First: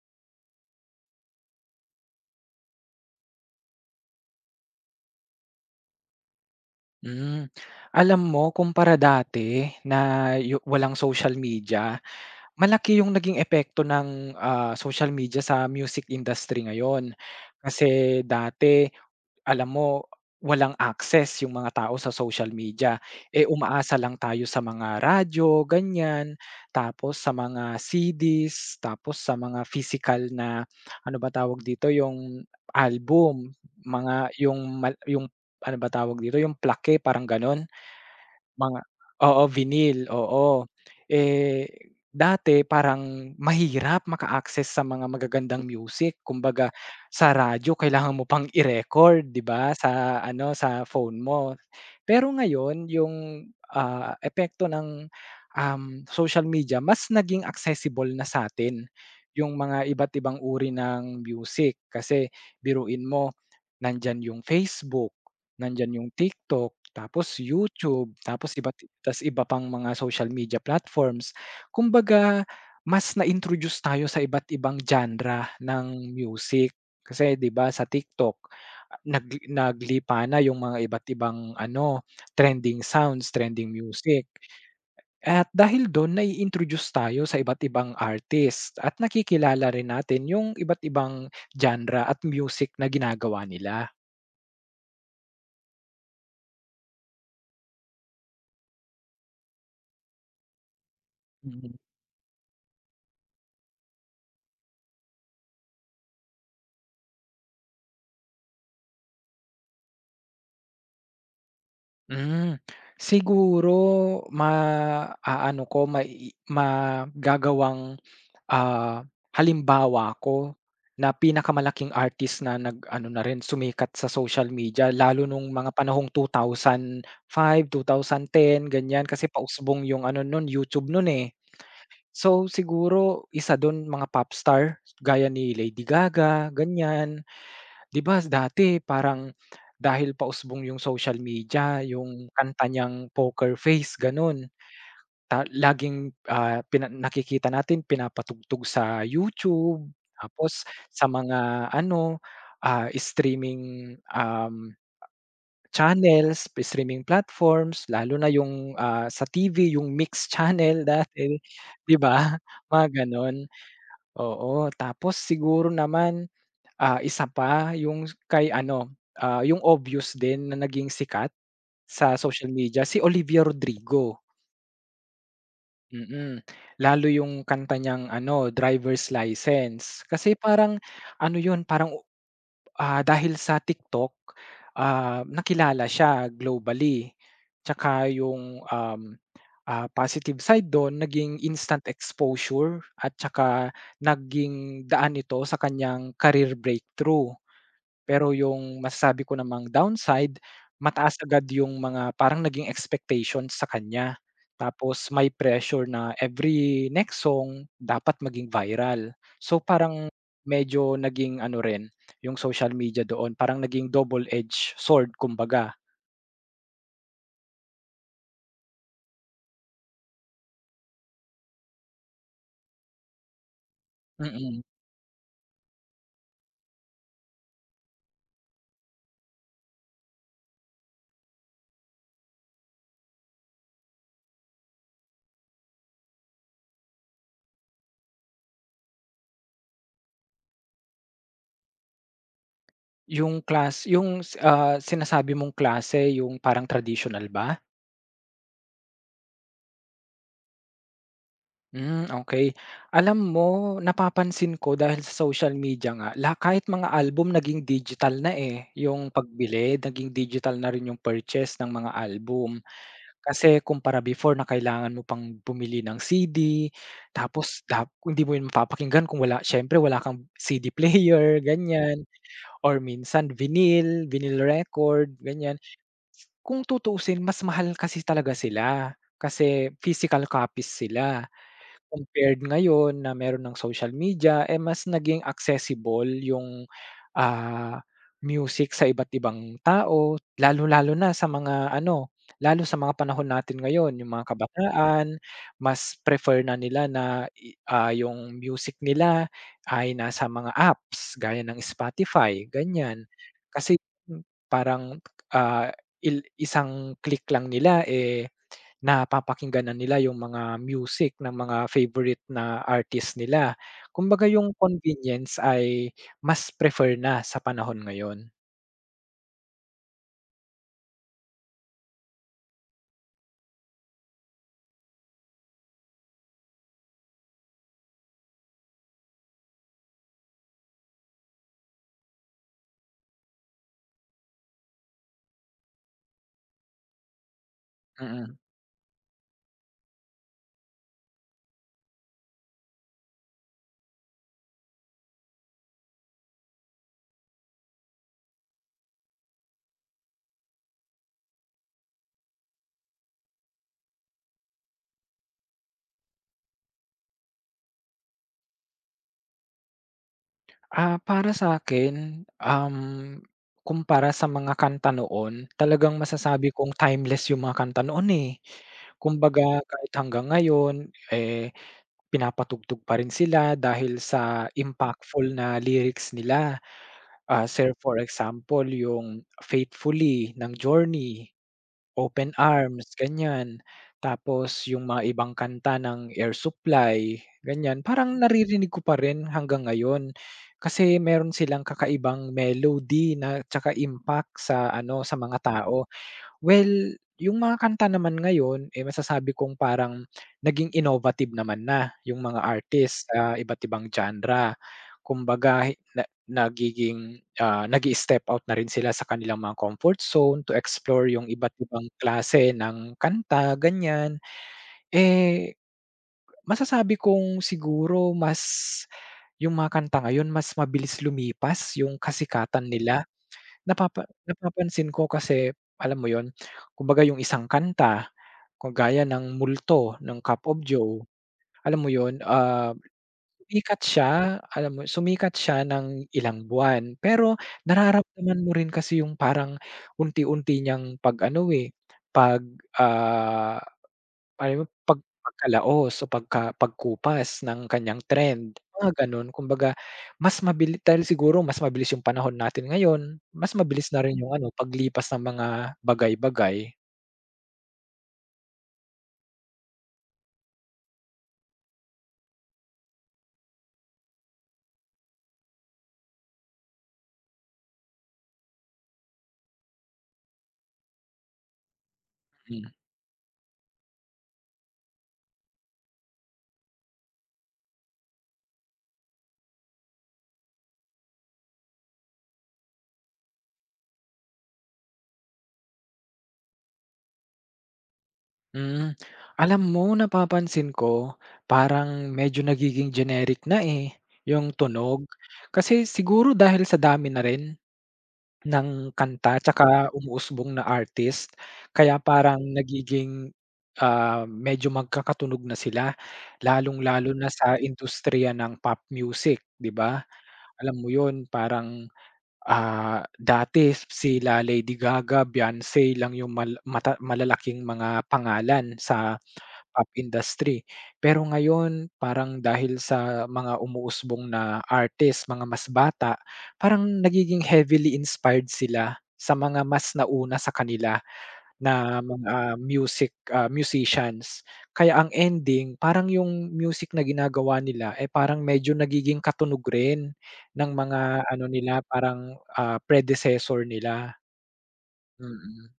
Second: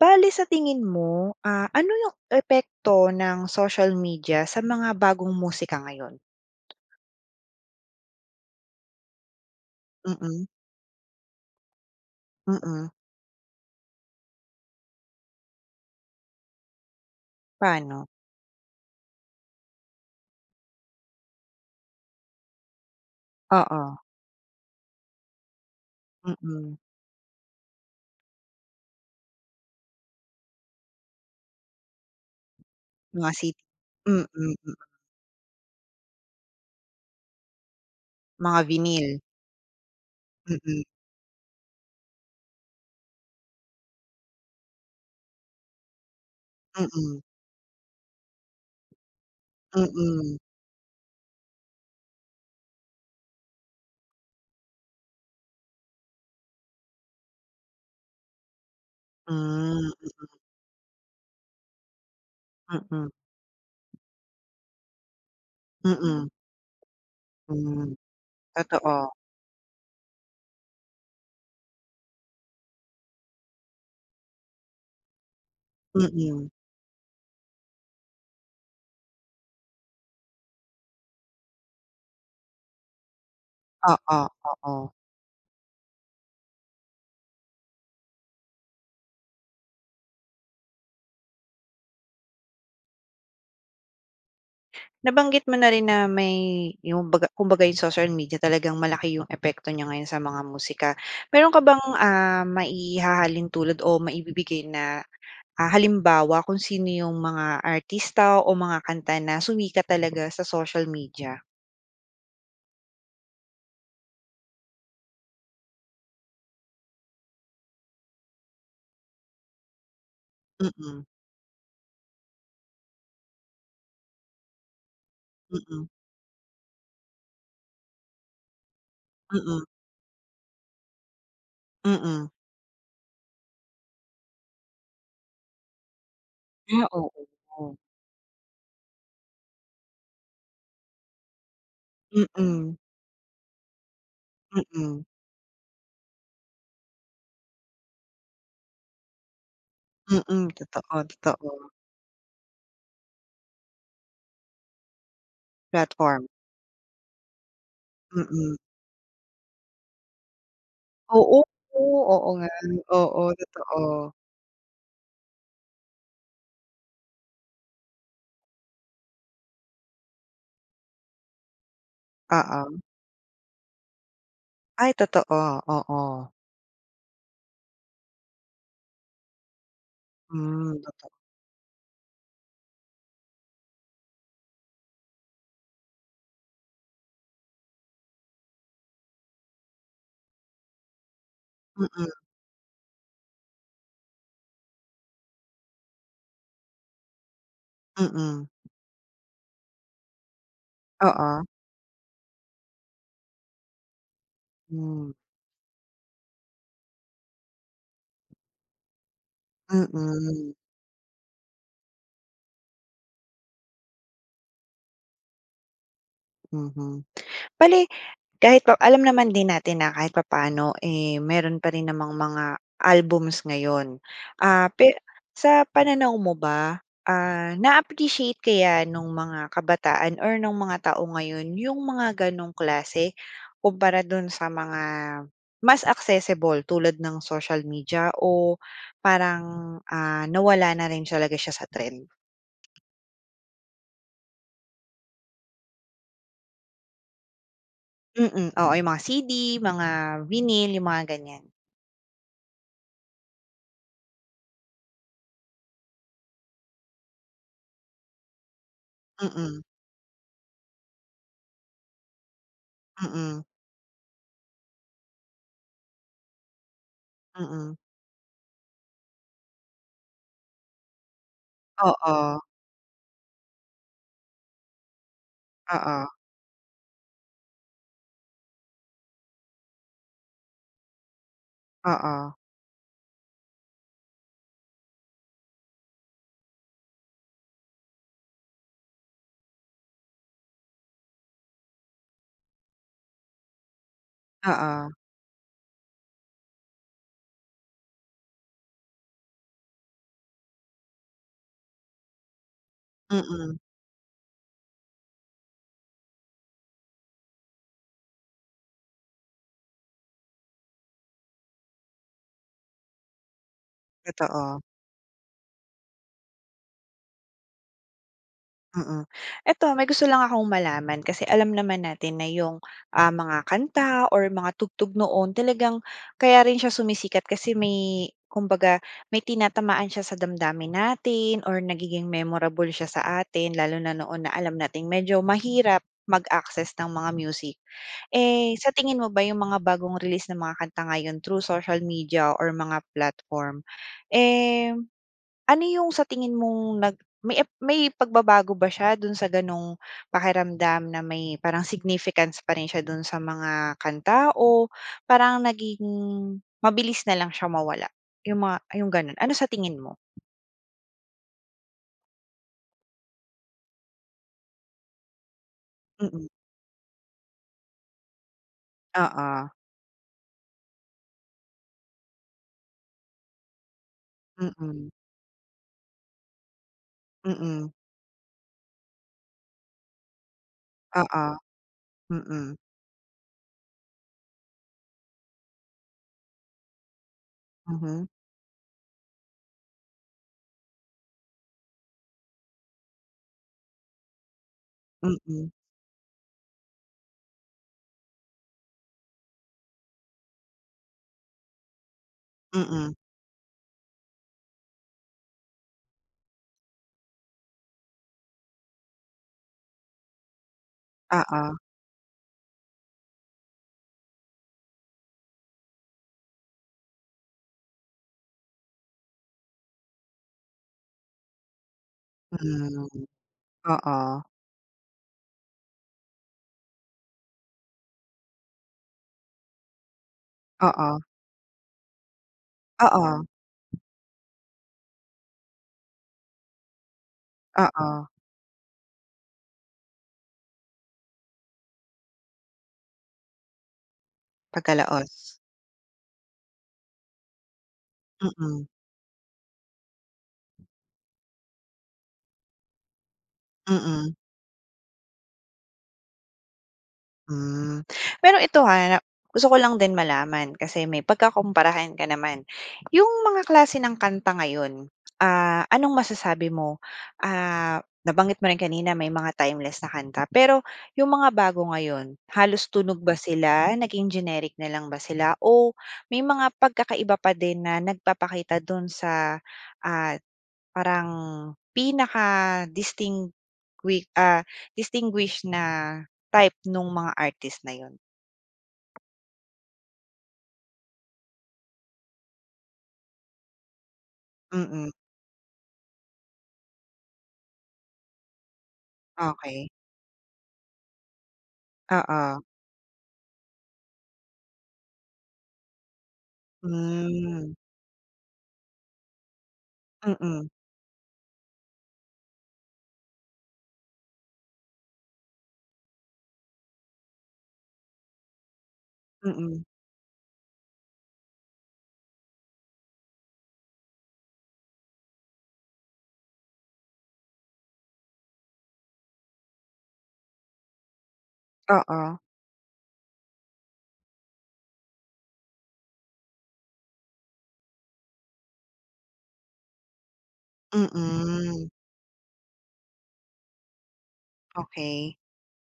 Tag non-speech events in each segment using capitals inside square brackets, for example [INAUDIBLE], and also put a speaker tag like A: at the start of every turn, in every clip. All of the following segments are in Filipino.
A: Bale sa tingin mo, ano yung epekto ng social media sa mga bagong musika ngayon?
B: Hmm. Alam mo, kumpara dati na
A: Mm,
B: walang social media,
A: mm.
B: malaki yung naging epekto ng, social media sa music industry ngayon.
A: Paano?
B: Kasi dati, alam mo, walang access yung mga tao sa social media, eh,
A: Oo,
B: umaasa lang tayo sa mga radyo, ganyan,
A: mm.
B: tapos sa mga CDs, tapos sa mga physical na, ano ba tawag dito, yung
A: Mga
B: album,
A: CD, mm,
B: mga yung
A: mm.
B: mal yung, ano ba tawag dito, yung plaque, parang gano'n.
A: Mga
B: Mga
A: vinyl,
B: oo, vinyl, oo.
A: mm,
B: Eh, dati parang mahirap maka-access sa mga magagandang music. Kumbaga
A: mm, mm.
B: sa radyo kailangan mo pang i-record, 'di ba, sa
A: Hmm,
B: ano, sa phone mo. Pero ngayon yung, epekto ng, social media mas naging accessible na sa'tin yung mga
A: mm,
B: iba't ibang uri ng music. Kasi biruin
A: mm,
B: mo, nandiyan yung Facebook, nandiyan yung
A: mm.
B: TikTok, tapos
A: Hmm.
B: YouTube, tapos
A: Totoo,
B: iba pang mga social media platforms. Kumbaga, mas na-introduce tayo sa iba't ibang genre ng
A: mm.
B: music. Kasi 'di ba sa TikTok, naglipa na yung mga iba't ibang ano, trending sounds, trending
A: Oo,
B: music.
A: oo.
B: At dahil dun nai-introduce tayo sa iba't ibang artist at nakikilala rin natin yung iba't ibang genre at music na ginagawa nila.
A: Nabanggit mo na rin na may yung baga kumbaga yung social media talagang malaki yung epekto niya ngayon sa mga musika. Meron ka bang, maihahalin tulad o maibibigay na, halimbawa kung sino yung mga artista o mga kanta na sumikat talaga sa social media?
B: Hmm, siguro maaano ko, magagawang, ah, halimbawa ko
A: Mm,
B: na pinakamalaking artist na nag-ano na rin sumikat sa social media lalo nung mga
A: mm,
B: panahong 2005, 2010 ganyan kasi
A: mm,
B: pausbong yung ano nun YouTube nun, eh.
A: mm.
B: So, siguro isa dun mga pop star gaya ni Lady Gaga,
A: Ah,
B: ganyan.
A: oo.
B: 'Di ba dati parang dahil pausbong yung social media, yung kanta
A: Mm,
B: niyang Poker Face gano'n,
A: mm,
B: laging, nakikita natin, pinapatugtog sa YouTube,
A: mm,
B: tapos
A: totoo,
B: sa
A: totoo.
B: mga ano, streaming,
A: Platform,
B: channels, streaming platforms, lalo na yung,
A: mm.
B: sa TV yung mixed [LAUGHS] channel dati,
A: Oo,
B: 'di
A: oo
B: ba?
A: oo nga,
B: Mga
A: oo,
B: gano'n,
A: totoo,
B: oo. Tapos siguro naman, isa pa yung kay ano, yung obvious din na naging sikat sa social
A: oo.
B: media si Olivia Rodrigo.
A: Ay totoo, oo.
B: Mm. Lalo yung kanta niyang ano, Driver's License. Kasi parang
A: Hmm,
B: ano yun, parang, dahil sa TikTok, nakilala siya globally. Tsaka yung, positive side don naging instant
A: mm,
B: exposure at tsaka naging daan ito sa kanyang career breakthrough. Pero
A: mm.
B: yung masasabi ko namang downside, mataas
A: Oo.
B: agad yung mga parang naging expectations sa kanya. Tapos
A: Hmm,
B: may pressure na every next song dapat maging viral. So parang
A: mm,
B: medyo naging ano rin, yung social media doon parang naging double-edged sword kumbaga.
A: mhm. Bale kahit pa alam naman din natin na kahit papaano, eh, meron pa rin namang mga albums ngayon.
B: Mm.
A: Ah, pe sa pananaw mo ba, na-appreciate kaya nung mga kabataan or nung mga tao ngayon yung mga ganong klase kumpara dun sa mga mas accessible tulad ng social media o parang, nawala na rin talaga siya sa trend?
B: Yung class yung, sinasabi mong klase yung parang traditional ba?
A: Mm, oo, yung mga CD, mga vinyl, yung mga ganyan.
B: Hmm, okay. Alam mo, napapansin ko, dahil sa social media nga, kahit mga album naging digital na, eh, yung
A: Mm,
B: pagbili, naging digital na rin yung purchase ng mga album.
A: mm, mm.
B: Kasi kumpara before na kailangan mo pang bumili ng CD, tapos
A: Mm.
B: hindi mo yun mapapakinggan kung wala, siyempre wala kang CD [LAUGHS] player, ganyan,
A: Oo,
B: or minsan vinyl, vinyl record, ganyan.
A: oo,
B: Kung tutuusin, mas mahal kasi talaga sila, kasi physical copies sila.
A: oo,
B: Compared ngayon na meron ng social media, eh, mas naging accessible yung, ah, music sa iba't ibang tao, lalo lalo na sa mga ano, lalo sa mga panahon natin ngayon, yung mga
A: oo,
B: kabataan, mas prefer na nila na yung music nila ay nasa mga apps gaya ng Spotify, ganyan.
A: mm,
B: Kasi parang, ah, isang click lang nila, eh, napapakinggan na nila yung mga music ng mga favorite na artist nila. Kumbaga yung
A: totoo,
B: convenience ay mas prefer na sa panahon ngayon.
A: mm. Eto may gusto lang akong malaman kasi alam naman natin na yung, mga kanta or mga tugtog noon talagang kaya rin siya sumisikat kasi may kumbaga may tinatamaan siya sa damdamin natin or nagiging memorable siya sa atin lalo na noon na alam nating medyo mahirap mag-access ng mga music.
B: Mm.
A: Eh, sa tingin mo ba yung mga bagong release ng mga kanta ngayon through social media or mga platform, eh, ano yung sa tingin mong nag may ep may pagbabago ba siya dun sa ganong pakiramdam na may parang significance pa rin siya dun sa mga kanta o parang naging mabilis na lang siya mawala, yung ganun. Ano sa tingin mo?
B: Para sa'kin, kumpara sa mga kanta noon, talagang
A: Mm,
B: masasabi kong timeless yung mga kanta noon, eh.
A: oo.
B: Kumbaga kahit hanggang ngayon, eh, pinapatugtog pa rin sila dahil sa
A: Mm,
B: impactful na lyrics nila. Sir,
A: mm,
B: for example yung "Faithfully" ng Journey,
A: oo,
B: "Open
A: mm,
B: Arms", ganyan. Tapos yung mga ibang kanta ng Air Supply, ganyan.
A: mhm,
B: Parang naririnig ko pa rin hanggang ngayon. Kasi meron silang kakaibang melody na tsaka impact sa ano, sa mga
A: mm,
B: tao. Well, yung mga kanta naman ngayon, eh, masasabi kong parang naging innovative naman na yung mga
A: mm,
B: artist sa iba't ibang genre. Kumbaga na nagiging, nag-i-step out na rin sila sa kanilang mga comfort zone to explore yung
A: oo,
B: iba't ibang klase ng kanta, ganyan. Eh, masasabi kong siguro, mas yung mga kanta ngayon mas mabilis lumipas yung kasikatan
A: mm.
B: nila. Napapa
A: Oo,
B: napapansin ko kasi, alam mo 'yun, kumbaga yung isang kanta kung gaya ng Multo ng Cup of
A: oo,
B: Joe, alam mo yon,
A: oo,
B: sikat siya, alam mo sumikat siya ng ilang buwan, pero
A: oo,
B: nararamdaman mo rin kasi yung parang unti-unti niyang 'pag ano, eh, pag, ah alam mo, pag
A: pagkalaos.
B: pagkalaos o pagkupas ng kaniyang trend,
A: Mm,
B: mga gano'n. Kumbaga, mas mabili dahil siguro mas mabilis yung panahon natin ngayon, mas mabilis na
A: mm,
B: rin yung ano, paglipas ng mga bagay-bagay.
A: hmm. Pero ito, ha, na gusto ko lang din malaman kasi may pagkakumparahan ka naman. Yung mga klase ng kanta ngayon, anong masasabi mo? Ah, nabanggit mo rin kanina may mga timeless na kanta, pero yung mga bago ngayon,
B: Mm.
A: halos tunog ba sila, naging generic na lang ba sila o may mga pagkakaiba pa din na nagpapakita dun sa, ah Parang pinaka distingui ah, distinguish na type nung mga artist na yun.
B: Hmm, alam mo, napapansin ko, parang medyo nagiging generic na, eh, yung
A: Mm,
B: tunog. Kasi siguro dahil sa dami na rin ng kanta
A: okey.
B: tsaka umuusbong na artist. Kaya parang
A: Oo,
B: nagiging, medyo magkakatunog na sila, lalong-lalo na
A: hmm,
B: sa industriya ng pop music, 'di ba?
A: mm,
B: Alam mo 'yun, parang, dati sila Lady Gaga, Beyonce lang yung malalaking mga pangalan sa
A: mm,
B: pop industry. Pero ngayon parang dahil sa mga umuusbong na artist, mga mas bata, parang nagiging heavily inspired sila sa mga mas nauna sa kanila na
A: oo,
B: mga music, musicians. Kaya ang ending parang yung music na ginagawa nila, eh, parang medyo nagiging katunog rin ng mga ano
A: mm,
B: nila, parang, predecessor nila.
A: okey.
B: Mm,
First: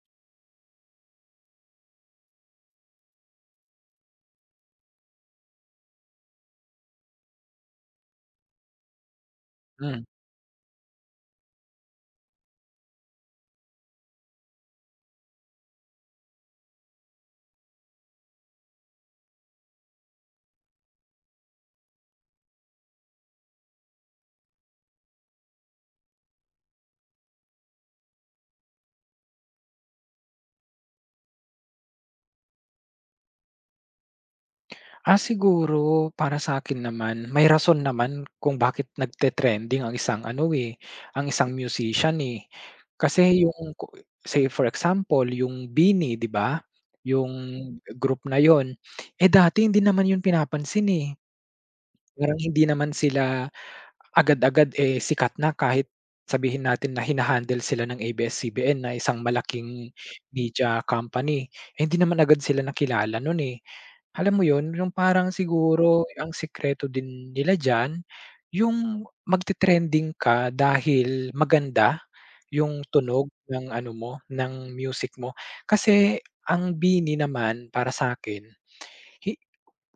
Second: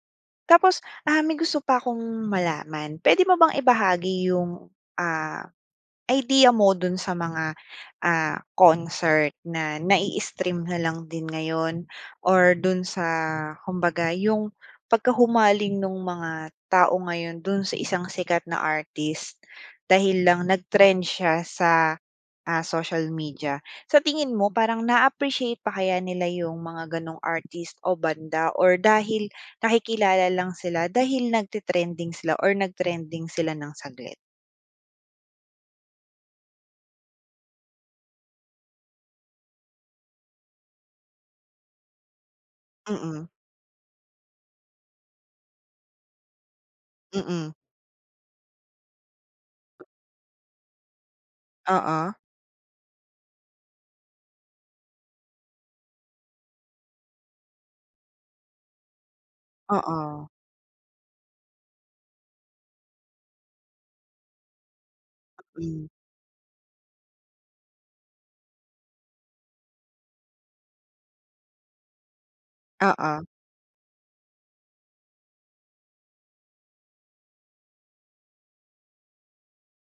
A: Tapos, may gusto pa akong malaman. Puwede mo bang ibahagi yung, ah Idea mo dun sa mga, concert na
B: hmm.
A: nai-stream na lang din ngayon or dun sa kumbaga yung pagkahumaling nung mga tao ngayon dun sa isang sikat na artist dahil lang nag-trend siya sa, social media. Sa tingin mo parang na-appreciate pa kaya nila yung mga ganong artist o banda or dahil nakikilala lang sila dahil nagte sila or nag sila ng saglit?
B: Siguro para sa akin naman may rason naman kung bakit nagte-trending ang isang ano, eh, ang isang musician, eh.
A: Mm,
B: Kasi yung say for example yung BINI, 'di ba, yung
A: mm,
B: group na yon, eh, dati hindi naman yun pinapansin, eh.
A: oo.
B: Parang hindi naman sila agad-agad, eh, sikat na kahit sabihin natin na hinahandle sila ng ABS-CBN na isang malaking
A: Oo,
B: media company, eh, hindi naman agad sila nakilala nun, eh. Alam mo yun, yung parang
A: hmm,
B: siguro ang sikreto din nila diyan, yung magte-trending ka dahil maganda yung
A: oo,
B: tunog ng ano mo, ng music mo. Kasi ang BINI naman para sa'kin, hi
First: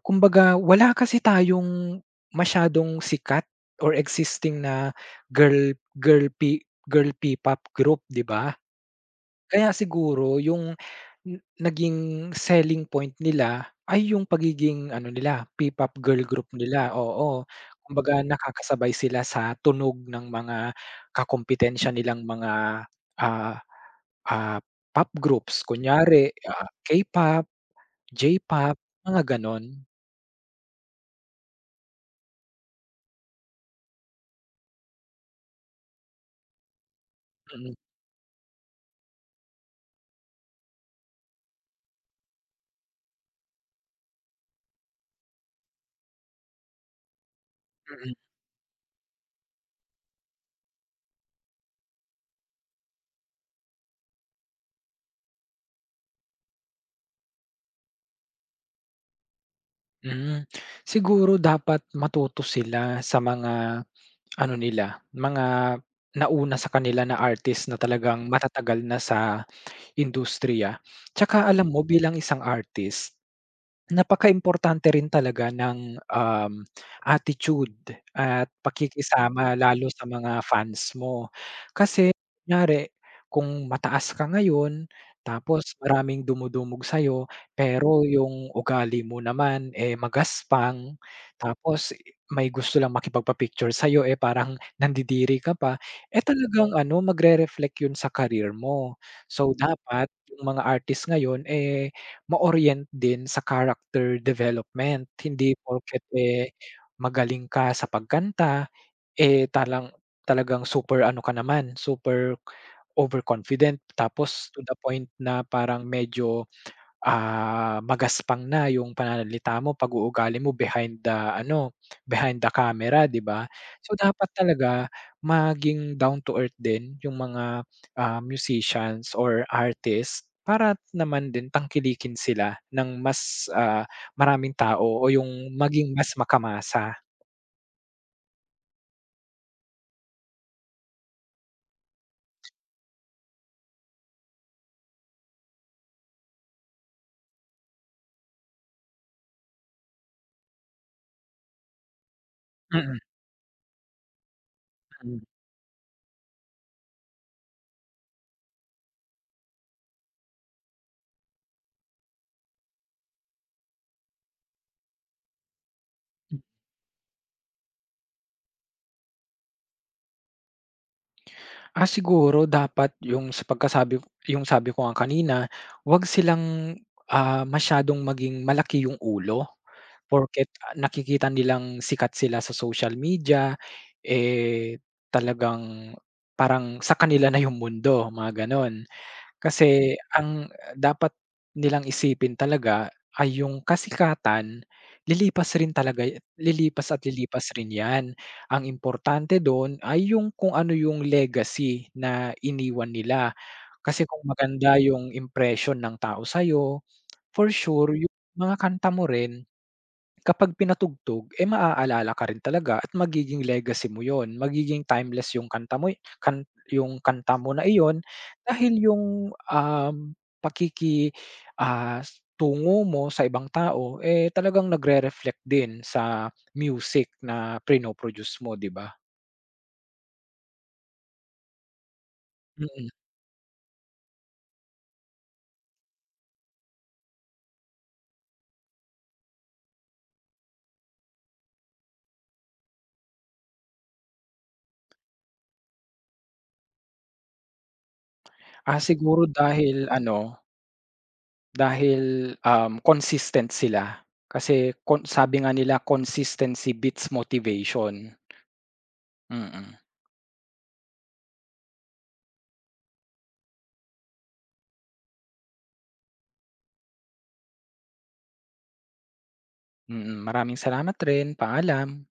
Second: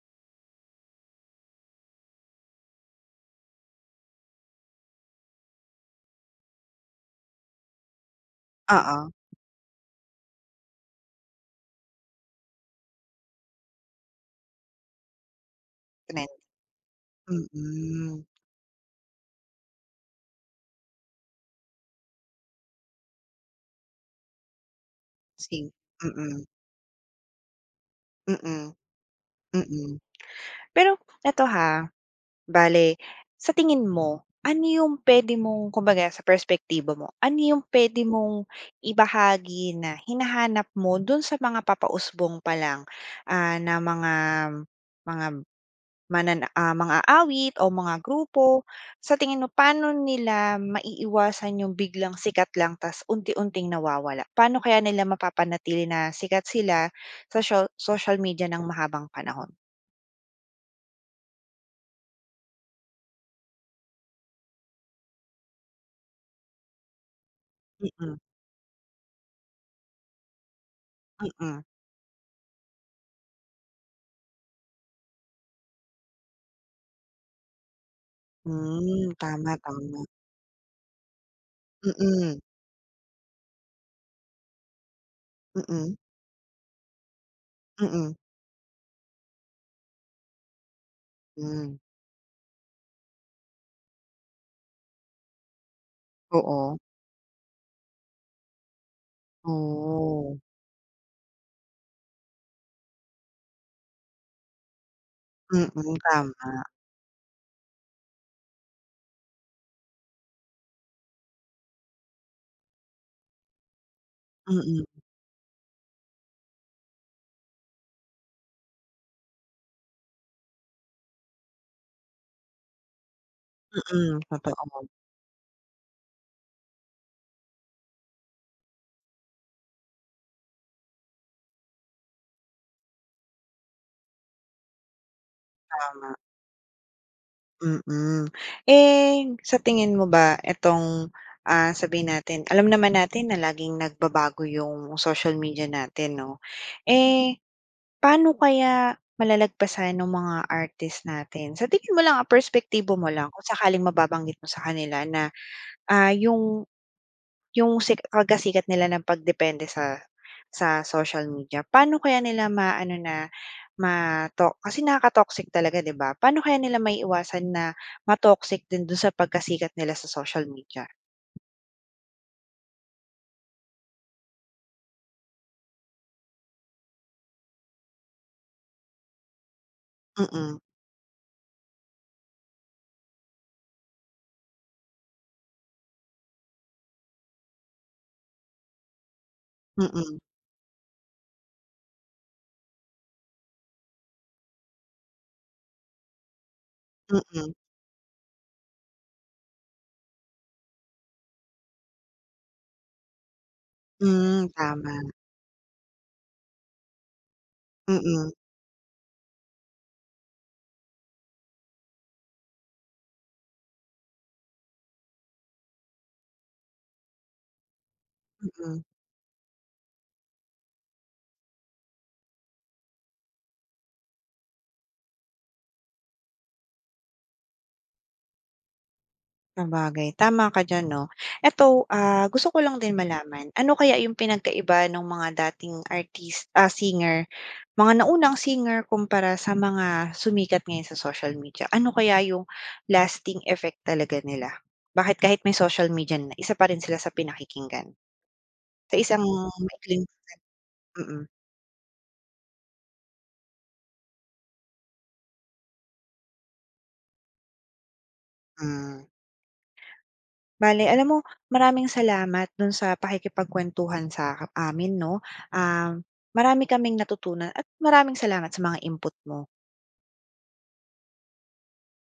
B: kumbaga wala kasi tayong masyadong sikat or existing na girl girl P girl P-pop group, 'di ba?
A: oo,
B: Kaya siguro yung naging selling point nila ay yung pagiging ano nila, P-pop girl
A: trend,
B: group nila, oo. Kumbaga
A: mm.
B: nakakasabay sila sa tunog ng mga kakumpitensya nilang mga, ah, ah, pop groups.
A: Sige,
B: Kunyari,
A: mm,
B: K-pop,
A: mm,
B: J-pop, mga gano'n.
A: mm. Pero eto ha, bale sa tingin mo, ano yung puwede mong kumbaga sa perspektibo mo, ano yung
B: Mm,
A: puwede mong ibahagi na hinahanap mo dun sa mga papausbong pa lang, na mga mang-aawit o mga
B: mm.
A: grupo, sa tingin mo paano nila maiiwasan yung biglang sikat lang tas unti-unting nawawala? Paano kaya nila mapapanatili na sikat sila sa social media ng mahabang panahon?
B: Hmm, siguro dapat matuto sila sa mga ano nila, mga nauna sa kanila na artist na
A: Mm,
B: talagang matatagal na sa industriya. Tsaka
A: mm.
B: alam mo, bilang isang artist, napakaimportante rin talaga ng, attitude at
A: Hmm, tama,
B: pakikisama lalo sa
A: tama.
B: mga fans mo. Kasi
A: Mm,
B: kunyari kung mataas ka ngayon tapos
A: mm,
B: maraming dumudumog sa'yo, pero
A: mm,
B: yung ugali mo naman, eh, magaspang,
A: hmm.
B: tapos may gusto lang makipagpa-picture sa'yo, eh, parang nandidiri ka pa, eh, talagang
A: Oo,
B: ano magre-reflect yun sa career mo. So dapat
A: oh.
B: yung mga artist ngayon, eh, ma-orient din sa character development. Hindi
A: Mm,
B: porket, eh,
A: tama.
B: magaling ka sa pagkanta, eh, talagang super ano ka naman, super overconfident, tapos to the
A: Mm,
B: point na parang medyo, magaspang na yung pananalita mo, pag-uugali mo behind the ano, behind the camera, 'di ba? So,
A: mm,
B: dapat
A: totoo,
B: talaga maging down to earth din yung mga, musicians or artists para naman din tangkilikin sila ng mas, maraming tao o yung maging mas
A: tama.
B: makamasa.
A: Mm. Eh, sa tingin mo ba itong, sabihin natin alam naman natin na laging nagbabago yung social media natin 'no. Eh, paano kaya malalagpasan ng mga artist natin? Sa tingin mo lang, perspektibo
B: Mm,
A: mo lang kung sakaling mababanggit mo sa kanila
B: mm.
A: na, yung kagasikat nila ng pagdepende sa sa social media, paano kaya nila maano na kasi nakaka-toxic talaga 'di ba? Paano kaya nila maiiwasan na ma-toxic din dun sa pagkasikat nila sa social media?
B: Siguro dapat yung sa pagkasabi, yung sabi ko nga kanina, 'wag silang, masyadong maging malaki yung ulo. Porket,
A: Mm,
B: nakikita nilang sikat sila sa social media, eh, talagang parang sa kanila na yung mundo, mga gano'n.
A: mm,
B: Kasi
A: mm,
B: ang dapat nilang isipin talaga ay yung kasikatan lilipas rin talaga, lilipas at lilipas
A: mm.
B: rin 'yan. Ang importante do'n ay yung kung ano yung legacy na iniwan nila. Kasi kung
A: Hmm,
B: maganda
A: tama.
B: yung impression ng tao sa'yo, for sure yung
A: Mm,
B: mga kanta mo rin kapag pinatugtog, eh, maaalala ka rin talaga at magiging legacy mo yon, magiging timeless yung kanta mo, kan yung kanta mo na iyon dahil
A: mm.
B: yung, um, pakiki, ah, tungo mo sa ibang tao, eh, talagang nagre-reflect din sa music na prino-produce mo, 'di ba?
A: Sabagay, tama ka diyan 'no. Eto, gusto ko lang
B: Mm.
A: din malaman, ano kaya yung pinagkaiba ng mga dating artist, singer, mga naunang singer kumpara sa mga sumikat ngayon sa social media? Ano kaya yung lasting effect talaga nila? Bakit kahit may social media na, isa pa rin sila sa pinakikinggan?
B: Ah,
A: Sa isang
B: siguro dahil
A: maikling,
B: ano,
A: mm,
B: dahil, consistent sila. Kasi kon sabi nga nila, "Consistency beats motivation."
A: hmm.
B: Mm. Mm.
A: Bale, alam mo, maraming salamat dun sa pakikipagkwentuhan sa amin 'no. Um, marami kaming natutunan at maraming salamat sa mga input mo.
B: Mm, maraming salamat rin. Paalam.